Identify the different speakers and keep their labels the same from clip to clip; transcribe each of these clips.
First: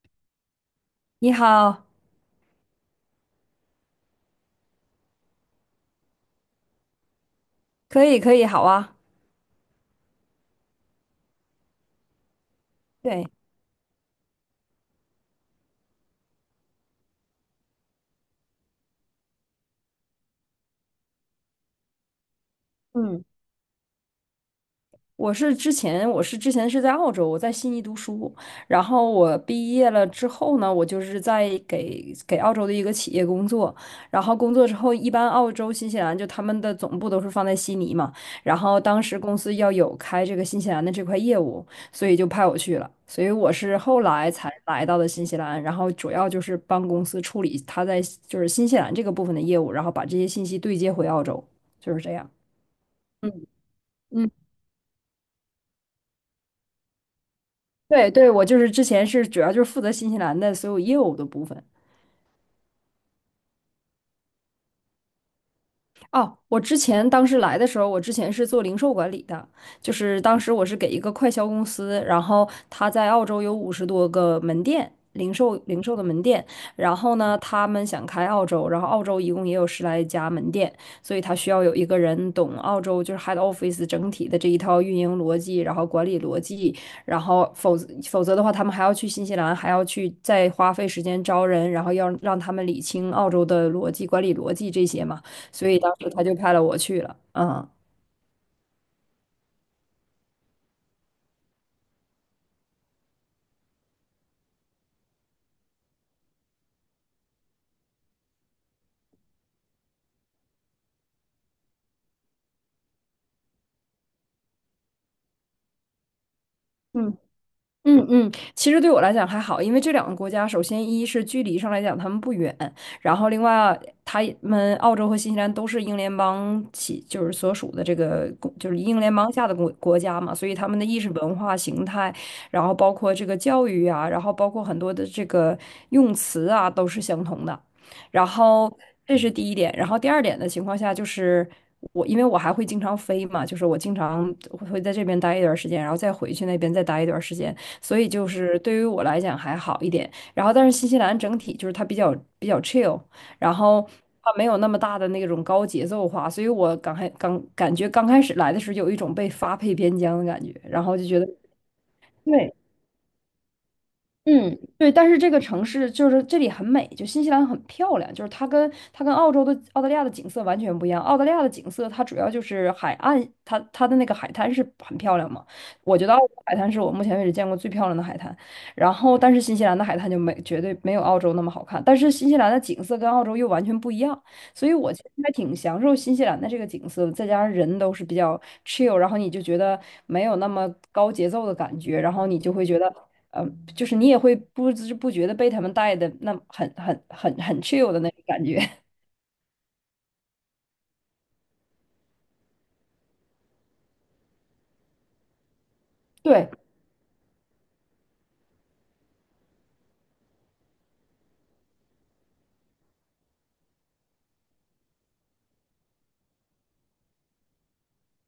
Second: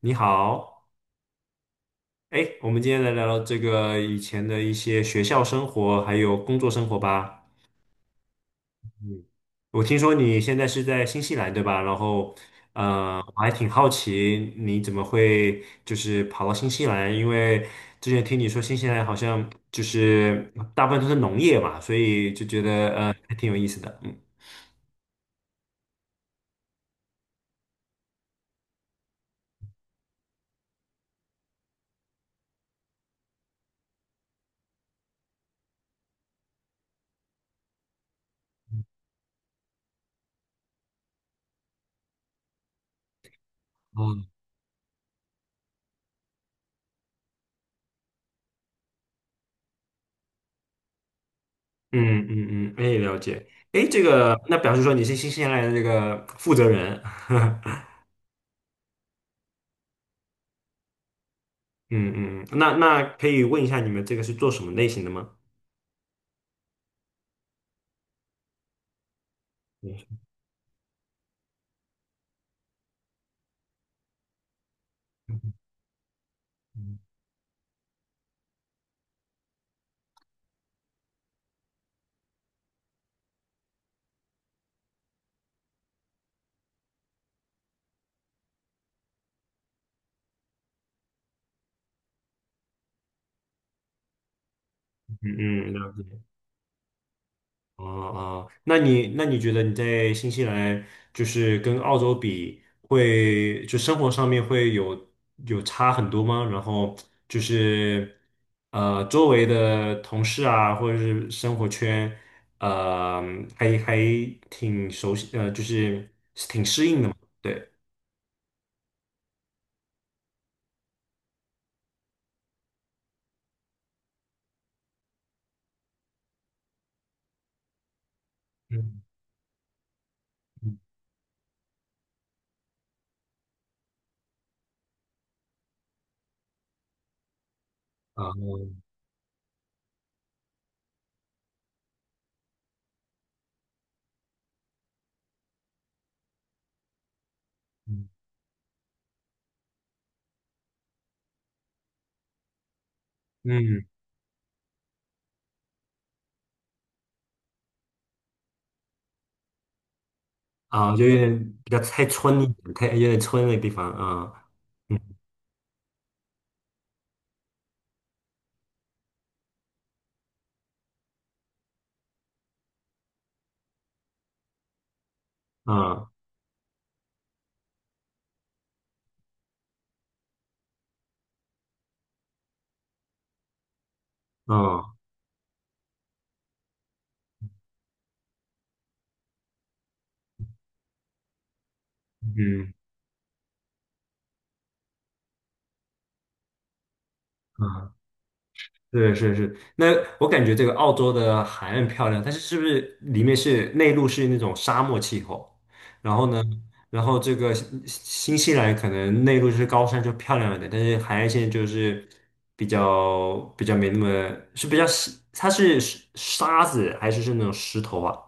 Speaker 1: 你好，
Speaker 2: 你好，
Speaker 1: 哎，我们今天来聊聊这个以前的一些学校生活，还有工作生活吧。
Speaker 2: 可以，可以，好啊。
Speaker 1: 嗯，我听说你现在是在新西兰，对吧？然后，
Speaker 2: 对，
Speaker 1: 我还挺好奇你怎么会就是跑到新西兰，因为之前听你说新西兰好像就是大部分都是农业嘛，所以就觉得
Speaker 2: 嗯，
Speaker 1: 还挺有意思的。嗯
Speaker 2: 我是之前是在澳洲，我在悉尼读书，然后我毕业了之后呢，我就是在给澳洲的一个企业工作，然后工作之后，一般澳洲、新西兰就他们的总部都是放在悉尼嘛，然后当时公司要有开这个新西兰的这块业务，所以就派我去了，所以我是后
Speaker 1: 嗯，
Speaker 2: 来才来到的新西兰，然后主要就是帮公司处理他在就是新西兰这个部分的业务，然后把这些信息对接回澳洲，就是这
Speaker 1: 嗯
Speaker 2: 样。
Speaker 1: 嗯嗯，哎，了解。
Speaker 2: 嗯，
Speaker 1: 哎，这个那表示说你是新西兰的这个负责人。
Speaker 2: 对对，我就是之前是主要就是负责新西兰的所有业务的部分。
Speaker 1: 嗯嗯，那可以问一下你们这个是做什么类型的吗？
Speaker 2: 哦，我之前当时来的时候，我之前是做零售管理的，就是当时我是给一个快销公司，然后他在澳洲有五十多个门店，零售的门店，然
Speaker 1: 嗯
Speaker 2: 后呢，他们想开澳洲，然后澳洲一共也有十来家门店，所以他需要有一个人懂澳洲就是 head office 整体的这一套运营逻辑，然后管理逻辑，然后否则的话，他们还要去新西兰，还要去再花费时间招人，然后要让他们理清澳洲的逻辑、管理逻辑这些嘛。所
Speaker 1: 嗯，
Speaker 2: 以
Speaker 1: 了
Speaker 2: 当
Speaker 1: 解。
Speaker 2: 时他就派了我去了。嗯，
Speaker 1: 哦哦，那你觉得你在新西兰就是跟澳洲比会，就生活上面会有差很多吗？然后就是周围的同事啊，或者是生活圈，呃，还挺熟悉，就是挺适应的嘛。
Speaker 2: 嗯。
Speaker 1: 对，
Speaker 2: 嗯嗯，其实对我来讲还好，因为这两个国家，首先一是距离上来讲他们不远，然后另外他们澳洲和新西兰都是英联邦起，就是所属的这个公就是英
Speaker 1: 嗯
Speaker 2: 联邦下的国家嘛，所以他
Speaker 1: 嗯
Speaker 2: 们的意识文化形态，然后包括这个教育啊，然后包括很多的这个用词啊，都是相同的。
Speaker 1: 啊，
Speaker 2: 然后这是第一点，然后第二点的情况下就是。我因为我还会经常飞嘛，就是我经常会在这边待一段时间，然后再回去那边再待一段时间。所
Speaker 1: 嗯
Speaker 2: 以就是对于我来讲还好一点。然后，但是新西兰整体就是它比较 chill，然后
Speaker 1: 嗯
Speaker 2: 它没有那么大的那种高节奏化，所以我刚开刚感觉刚开始来的时候有一种被发配边疆的感觉，然
Speaker 1: 啊，
Speaker 2: 后
Speaker 1: 就
Speaker 2: 就
Speaker 1: 有
Speaker 2: 觉得。
Speaker 1: 点比较太村一
Speaker 2: 对，
Speaker 1: 点，太有点村的地方啊，
Speaker 2: 嗯，对，
Speaker 1: 嗯
Speaker 2: 但是这个城市就是这里很美，就新西兰很漂亮，就是它跟澳洲的澳大利亚的景色完全不一样。澳大利亚的景色它主要就是海岸，它的那个海滩是很漂亮嘛。我觉
Speaker 1: 啊
Speaker 2: 得澳洲海滩是我目前为止见过最漂亮的海滩。然后，但是新西兰的海滩就没绝对没有澳洲那么好看，但是新西兰的景色跟澳洲又完全不一样，所以我
Speaker 1: 啊
Speaker 2: 其实还挺享受新西兰的这个景色的，再加上人都是比较 chill，然后你就觉得没有那么高节奏的感觉，然后你就会
Speaker 1: 嗯
Speaker 2: 觉得。呃，就是你也会不知不觉的被他们带的那很
Speaker 1: 啊，
Speaker 2: chill 的那种感觉。
Speaker 1: 是是是。那我感觉这个澳洲的海岸漂亮，但是是不是里面是内陆是那种沙漠气候？然后呢，
Speaker 2: 对，
Speaker 1: 然后这个新西兰可能内陆是高山就漂亮一点，但是海岸线就是比较没那么是比较是它是沙子还是那种石头啊？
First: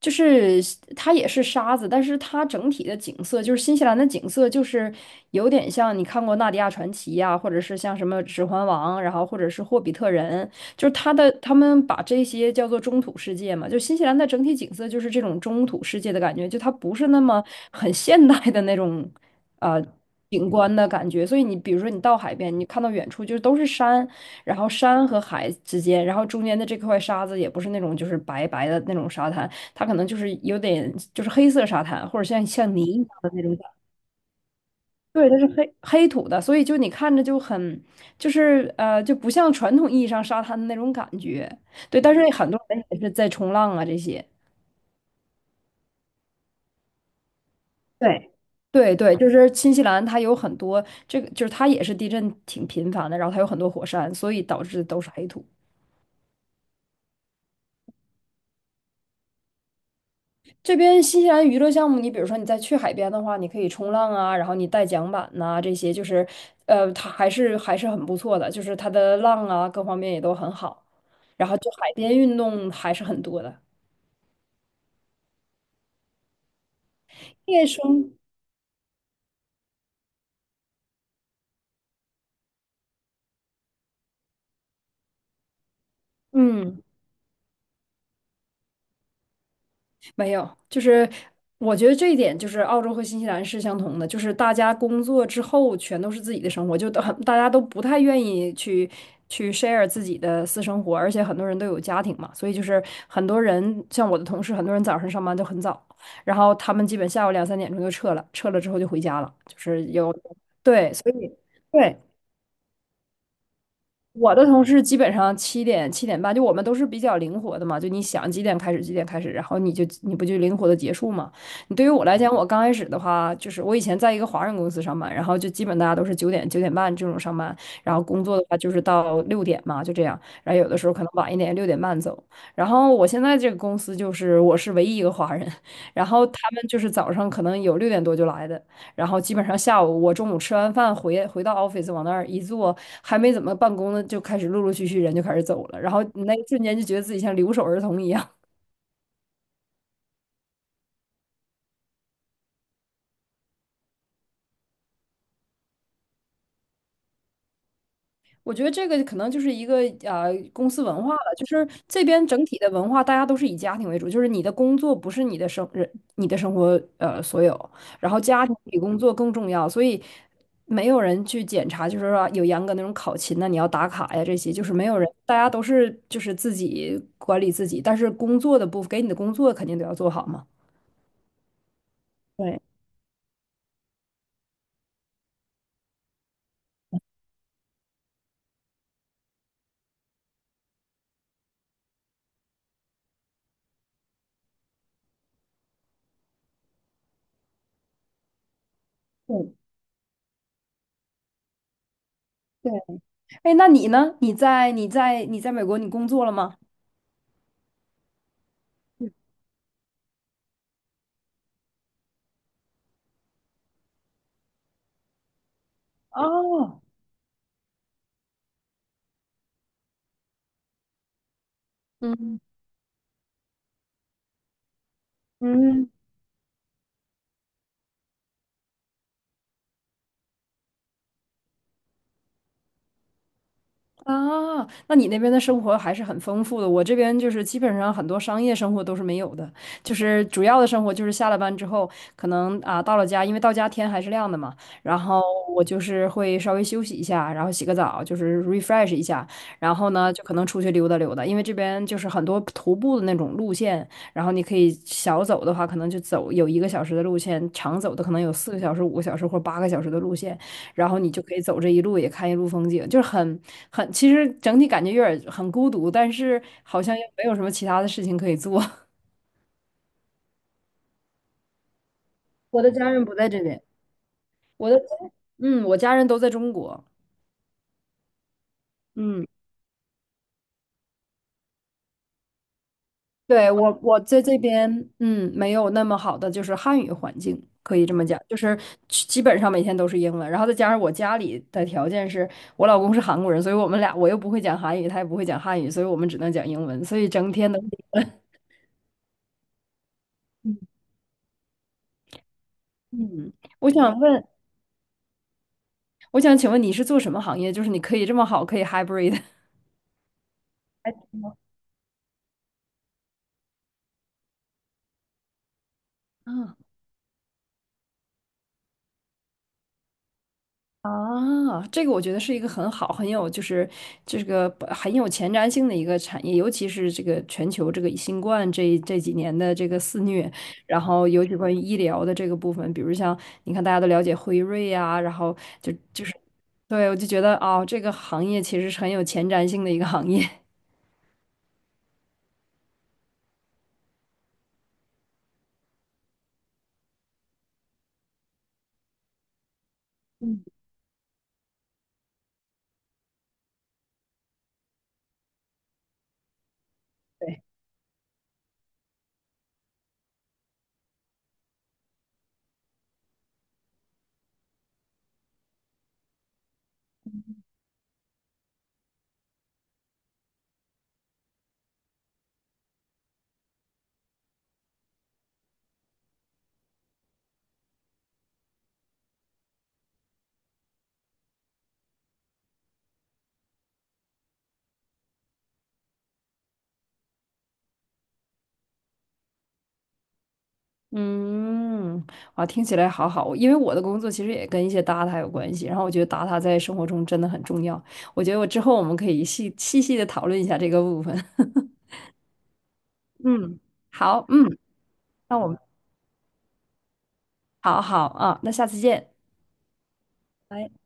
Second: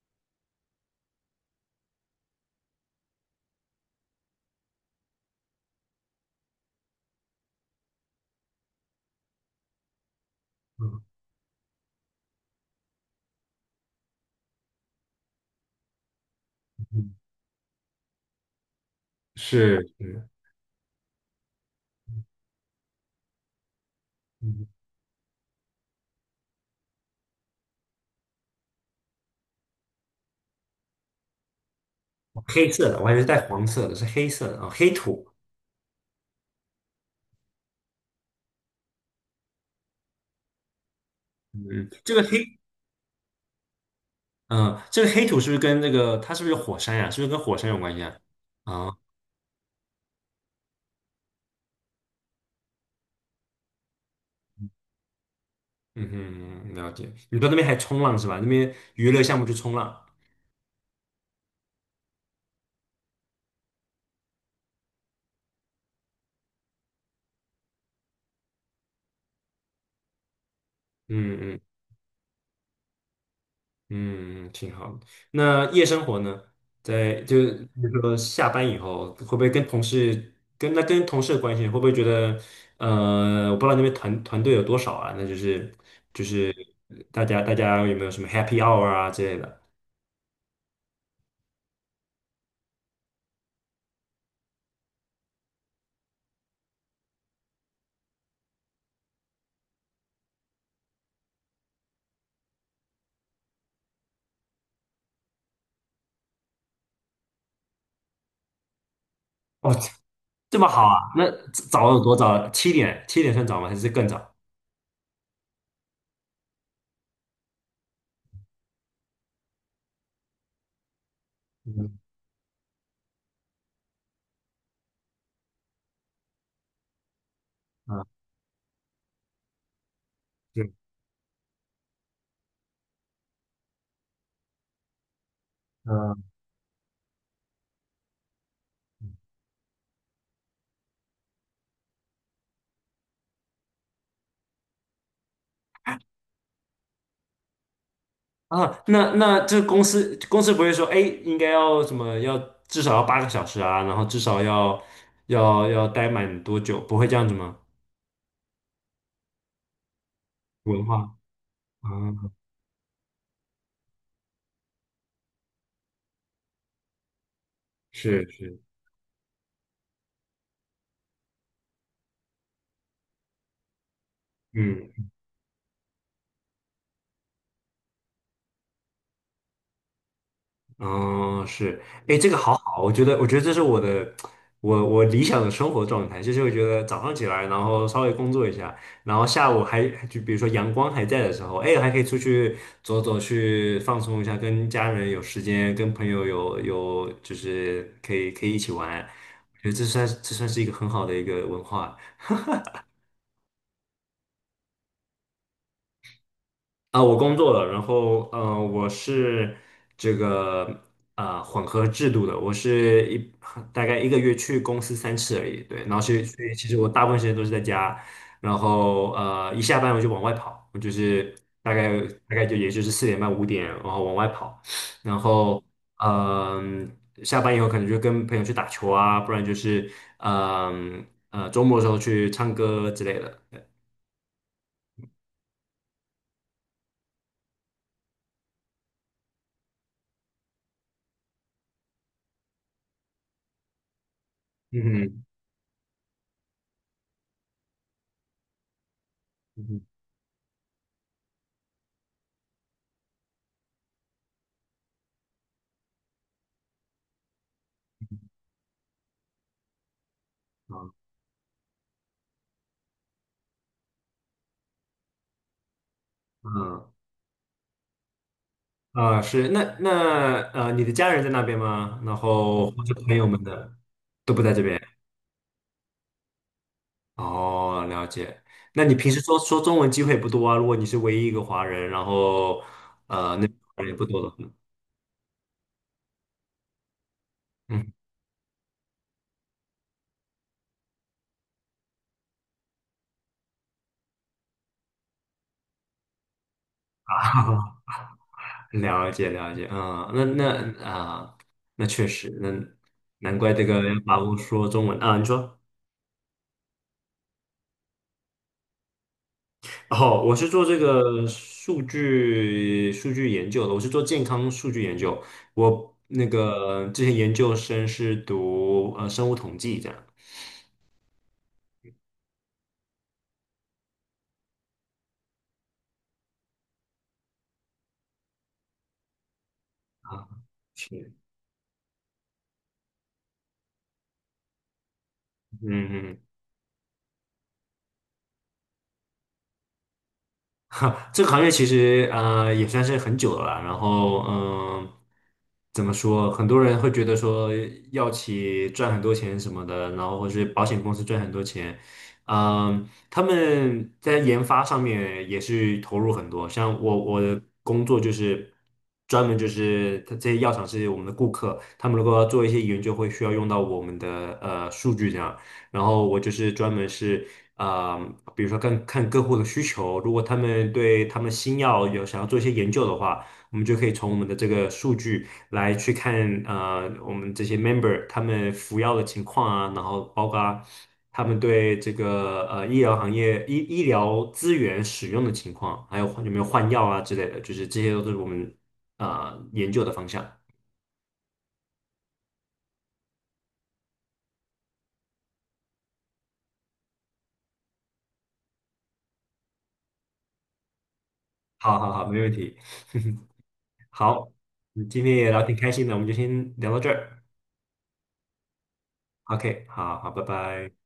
Speaker 2: 就是它也是沙子，但是它整体的景色，就是新西兰的景色，就是有点像你看过《纳迪亚传奇》呀，或者是像什么《指环王》，然后或者是《霍比特人》，就是
Speaker 1: 嗯，
Speaker 2: 它的他们把这些叫做中土世界嘛，就新西兰的整体景色就是这种中土世界的感觉，就它不是
Speaker 1: 嗯
Speaker 2: 那么很现代的那种
Speaker 1: 是
Speaker 2: 呃
Speaker 1: 是。
Speaker 2: 景观的感觉，所以你比如说你到海边，你看到远处就是都是山，然后山和海之间，然后中间的这块沙子也不是那种就是白白的那种沙滩。它可能就是有点就是黑色沙滩，或者像
Speaker 1: 黑
Speaker 2: 像泥
Speaker 1: 色
Speaker 2: 一
Speaker 1: 的，我
Speaker 2: 样
Speaker 1: 还以为是
Speaker 2: 的
Speaker 1: 带
Speaker 2: 那种感
Speaker 1: 黄
Speaker 2: 觉。
Speaker 1: 色的，是黑色的啊、黑土。
Speaker 2: 对，它是黑黑土的，所以就你看着就很就是就不像传统意义上沙滩的那种感觉。
Speaker 1: 嗯，
Speaker 2: 对，
Speaker 1: 这
Speaker 2: 但
Speaker 1: 个
Speaker 2: 是
Speaker 1: 黑，
Speaker 2: 很多人也是在冲浪啊这些。
Speaker 1: 嗯、这个黑土是不是跟那个它是不是有火山呀、是不是跟火山有关系啊？
Speaker 2: 对，对
Speaker 1: 啊，
Speaker 2: 对，就是新西兰，它有很多这个，就是它也是地震挺频繁的，然后它有很多火山，所以导致都是黑土。
Speaker 1: 嗯哼，了解。你到那边还冲浪是吧？那边娱乐项目就冲浪。
Speaker 2: 这边新西兰娱乐项目，你比如说你再去海边的话，你可以冲浪啊，然后你带桨板呐、这些就是，它还是很不错的，就是它的浪啊各方面也都很好，
Speaker 1: 嗯
Speaker 2: 然后
Speaker 1: 嗯
Speaker 2: 就海边运动还是很多的。
Speaker 1: 嗯，嗯挺好的。那夜生活呢？在就
Speaker 2: 夜
Speaker 1: 比如
Speaker 2: 生，
Speaker 1: 说下班以后，会不会跟同事的关系，会不会觉得我不知道那边团队有多少啊？那就是
Speaker 2: 嗯。
Speaker 1: 大家有没有什么 happy hour 啊之类的？
Speaker 2: 没有，就是我觉得这一点就是澳洲和新西兰是相同的，就是大家工作之后全都是自己的生活，就都很大家都不太愿意去 share 自己的私生活，而且很多人都有家庭嘛，所以就是很多人像我的同事，很多人早上上班都很早，然后他们基本下午两三点钟就撤了，撤了之后就回家了，就
Speaker 1: 哦，
Speaker 2: 是有，
Speaker 1: 这么好
Speaker 2: 对，
Speaker 1: 啊？
Speaker 2: 所
Speaker 1: 那
Speaker 2: 以。
Speaker 1: 早
Speaker 2: 对，
Speaker 1: 有多早？七点算早吗？还是更
Speaker 2: 我
Speaker 1: 早？
Speaker 2: 的同事基本上七点半，就我们都是比较灵活的嘛，就你想几点开始几点开始，然后你就你不就灵活的结束嘛。你对于
Speaker 1: 嗯
Speaker 2: 我来讲，我刚开始的话，就是我以前在一个华人公司上班，然后就基本大家都是九点半这种上班，然后
Speaker 1: 啊，
Speaker 2: 工作的话就是到六点嘛，就这样，然后有
Speaker 1: 对，
Speaker 2: 的时候可能晚一点，六点半走。然后我现在这个公司就是我是唯一一个华人，然
Speaker 1: 啊
Speaker 2: 后他们就是早上可能有六点多就来的。然后基本上下午我中午吃完饭回到 office 往那儿一坐，还没怎么办公呢，就开始陆陆续续人就开始走了，然后那一瞬间就觉得自己像留守儿童一样。
Speaker 1: 啊，那这公司不会说，哎，应该要什么？要至少要8个小时啊，然后至少要待满多久？不会这样子吗？
Speaker 2: 我觉得这个可能就是一个公司
Speaker 1: 文
Speaker 2: 文化
Speaker 1: 化
Speaker 2: 了，就是这边
Speaker 1: 啊，
Speaker 2: 整体的文化，大家都是以家庭为主，就是你的工作不是你的生人，你的生活所有，然后
Speaker 1: 是
Speaker 2: 家庭
Speaker 1: 是，
Speaker 2: 比工作更重要，所以没有人去检查，就是说有严格那种考勤呐，你要打卡呀这些，就是没有
Speaker 1: 嗯。
Speaker 2: 人，大家都是就是自己管理自己，但是工作的部分给你的工作肯定都要做好嘛。
Speaker 1: 嗯，是，哎，这个好
Speaker 2: 对
Speaker 1: 好，我觉得这是我的，我理想的生活状态，就是我觉得早上起来，然后稍微工作一下，然后下午还就比如说阳光还在的时候，哎，还可以出去走走，去放松一下，跟家人有时间，跟朋友有就是可以一起玩，
Speaker 2: 对
Speaker 1: 我觉得这算是一个很好的一个文化。
Speaker 2: 对，哎，那你呢？你在美国你工作了吗？
Speaker 1: 啊，我工作了，然后我是这个混合制度的，我是一大概1个月去公司3次而已，对，然后所以其实
Speaker 2: 哦，
Speaker 1: 我大部分时间都是在家，然后一下班我就往外跑，我就是大概大
Speaker 2: 嗯
Speaker 1: 概就也就是4点半5点，然后往外跑，然后
Speaker 2: 嗯。
Speaker 1: 嗯、下班以后可能就跟朋友去打球啊，不然就是周末的时候去唱歌之类的，对
Speaker 2: 啊，那你那边的生活还是很丰富的。我这边就是基本上很多商业生活都是没有的，就是主要的生活就是下了班之后，可能啊到了家，因为到家天还是亮的嘛，
Speaker 1: 嗯
Speaker 2: 然后
Speaker 1: 哼
Speaker 2: 我就是会稍微休息一下，然后洗个澡，就是 refresh 一下，
Speaker 1: 嗯
Speaker 2: 然
Speaker 1: 哼。
Speaker 2: 后呢就可能出去溜达溜达，因为这边就是很多徒步的那种路线，然后你可以小走的话，可能就走有一个小时的路线，长走的可能有四个小时、五个小时或八个小时的路线。然后你就可以走这一路，也看一路风景，就是很，其实整体感觉有点很孤独，但是好
Speaker 1: 好
Speaker 2: 像又没有什么其他的事情可以做。
Speaker 1: 啊，是那你的家人在那边吗？然
Speaker 2: 我
Speaker 1: 后
Speaker 2: 的
Speaker 1: 或
Speaker 2: 家
Speaker 1: 者
Speaker 2: 人
Speaker 1: 朋
Speaker 2: 不
Speaker 1: 友
Speaker 2: 在这
Speaker 1: 们
Speaker 2: 边，
Speaker 1: 的都不在这
Speaker 2: 我的
Speaker 1: 边。
Speaker 2: 家嗯，我家人都在中国。
Speaker 1: 哦，了解。那你平时
Speaker 2: 嗯，
Speaker 1: 说说中文机会也不多啊？如果你是唯一一个华人，然后那
Speaker 2: 对，我
Speaker 1: 华人也
Speaker 2: 我
Speaker 1: 不多
Speaker 2: 在
Speaker 1: 的话，
Speaker 2: 这边，嗯，没有那么好的就是汉语环境，可以
Speaker 1: 嗯，
Speaker 2: 这么讲，就是基本上每天都是英文，然后再加上我家里的条件是我老公是韩国人，所以我们俩我又不会讲韩语，他也不会讲汉语，所以我们只能讲英文，所以整天的，
Speaker 1: 了解了解，嗯，
Speaker 2: 嗯，
Speaker 1: 那确实，那
Speaker 2: 嗯。
Speaker 1: 难怪这
Speaker 2: 我
Speaker 1: 个要
Speaker 2: 想
Speaker 1: 把
Speaker 2: 问。
Speaker 1: 握说中文啊。你说，
Speaker 2: 我想请问你是做什么行业？就是你可以这么好，可以 hybrid。
Speaker 1: 哦，我是做这
Speaker 2: 还挺
Speaker 1: 个
Speaker 2: 好。
Speaker 1: 数据研究的，我是做健康数据研究。我之前研究生是读生物统计这样
Speaker 2: 这个我觉得是一个很好、很有就是这个很有前瞻性的一个产业，尤其是这个全球这个新冠这几年的这个肆
Speaker 1: 啊，
Speaker 2: 虐，然后
Speaker 1: 是，
Speaker 2: 尤其关于医疗的这个部分，比如像你看大家都了解辉瑞啊，然后
Speaker 1: 嗯
Speaker 2: 就
Speaker 1: 嗯
Speaker 2: 对我就觉得哦，这个行业其实是很有前瞻性的一个行业。
Speaker 1: 哈，这个行业其实也算是很久了啦然后怎么说？很多人会觉得说药企赚很多钱什么的，然后或是保险公司赚很多钱，他们在研发上面也是投入很多。像我的 工作就是专门就是它这些药厂是我们的顾客，他们如果要做一些研究，会需要用到我们的数据这样。然后我就是专门是比如说看看客户的需求，如果他们对他们新药有想要做一些研究的话，我们就可以从我们的这个数据来去看啊，我们这些 member 他们服药的情况啊，然后包括他们对这个医疗行业医疗资源使用的情况，还有有没有换药啊之类的，就是这些都是我们研究的方向。
Speaker 2: 嗯，哇，听起来好好。因为我的工作其实也跟一些 data 有关系，然后我觉得 data 在生活中真的很重要。我觉得我之后我们可以细细的讨论一下这个部分。
Speaker 1: 好好好，没问题。
Speaker 2: 嗯，好，
Speaker 1: 好，
Speaker 2: 嗯，
Speaker 1: 今天也
Speaker 2: 那
Speaker 1: 聊
Speaker 2: 我
Speaker 1: 挺
Speaker 2: 们
Speaker 1: 开心的，我们就先聊到这儿。
Speaker 2: 好好啊，那下次见。
Speaker 1: OK，好好，拜拜。
Speaker 2: 拜。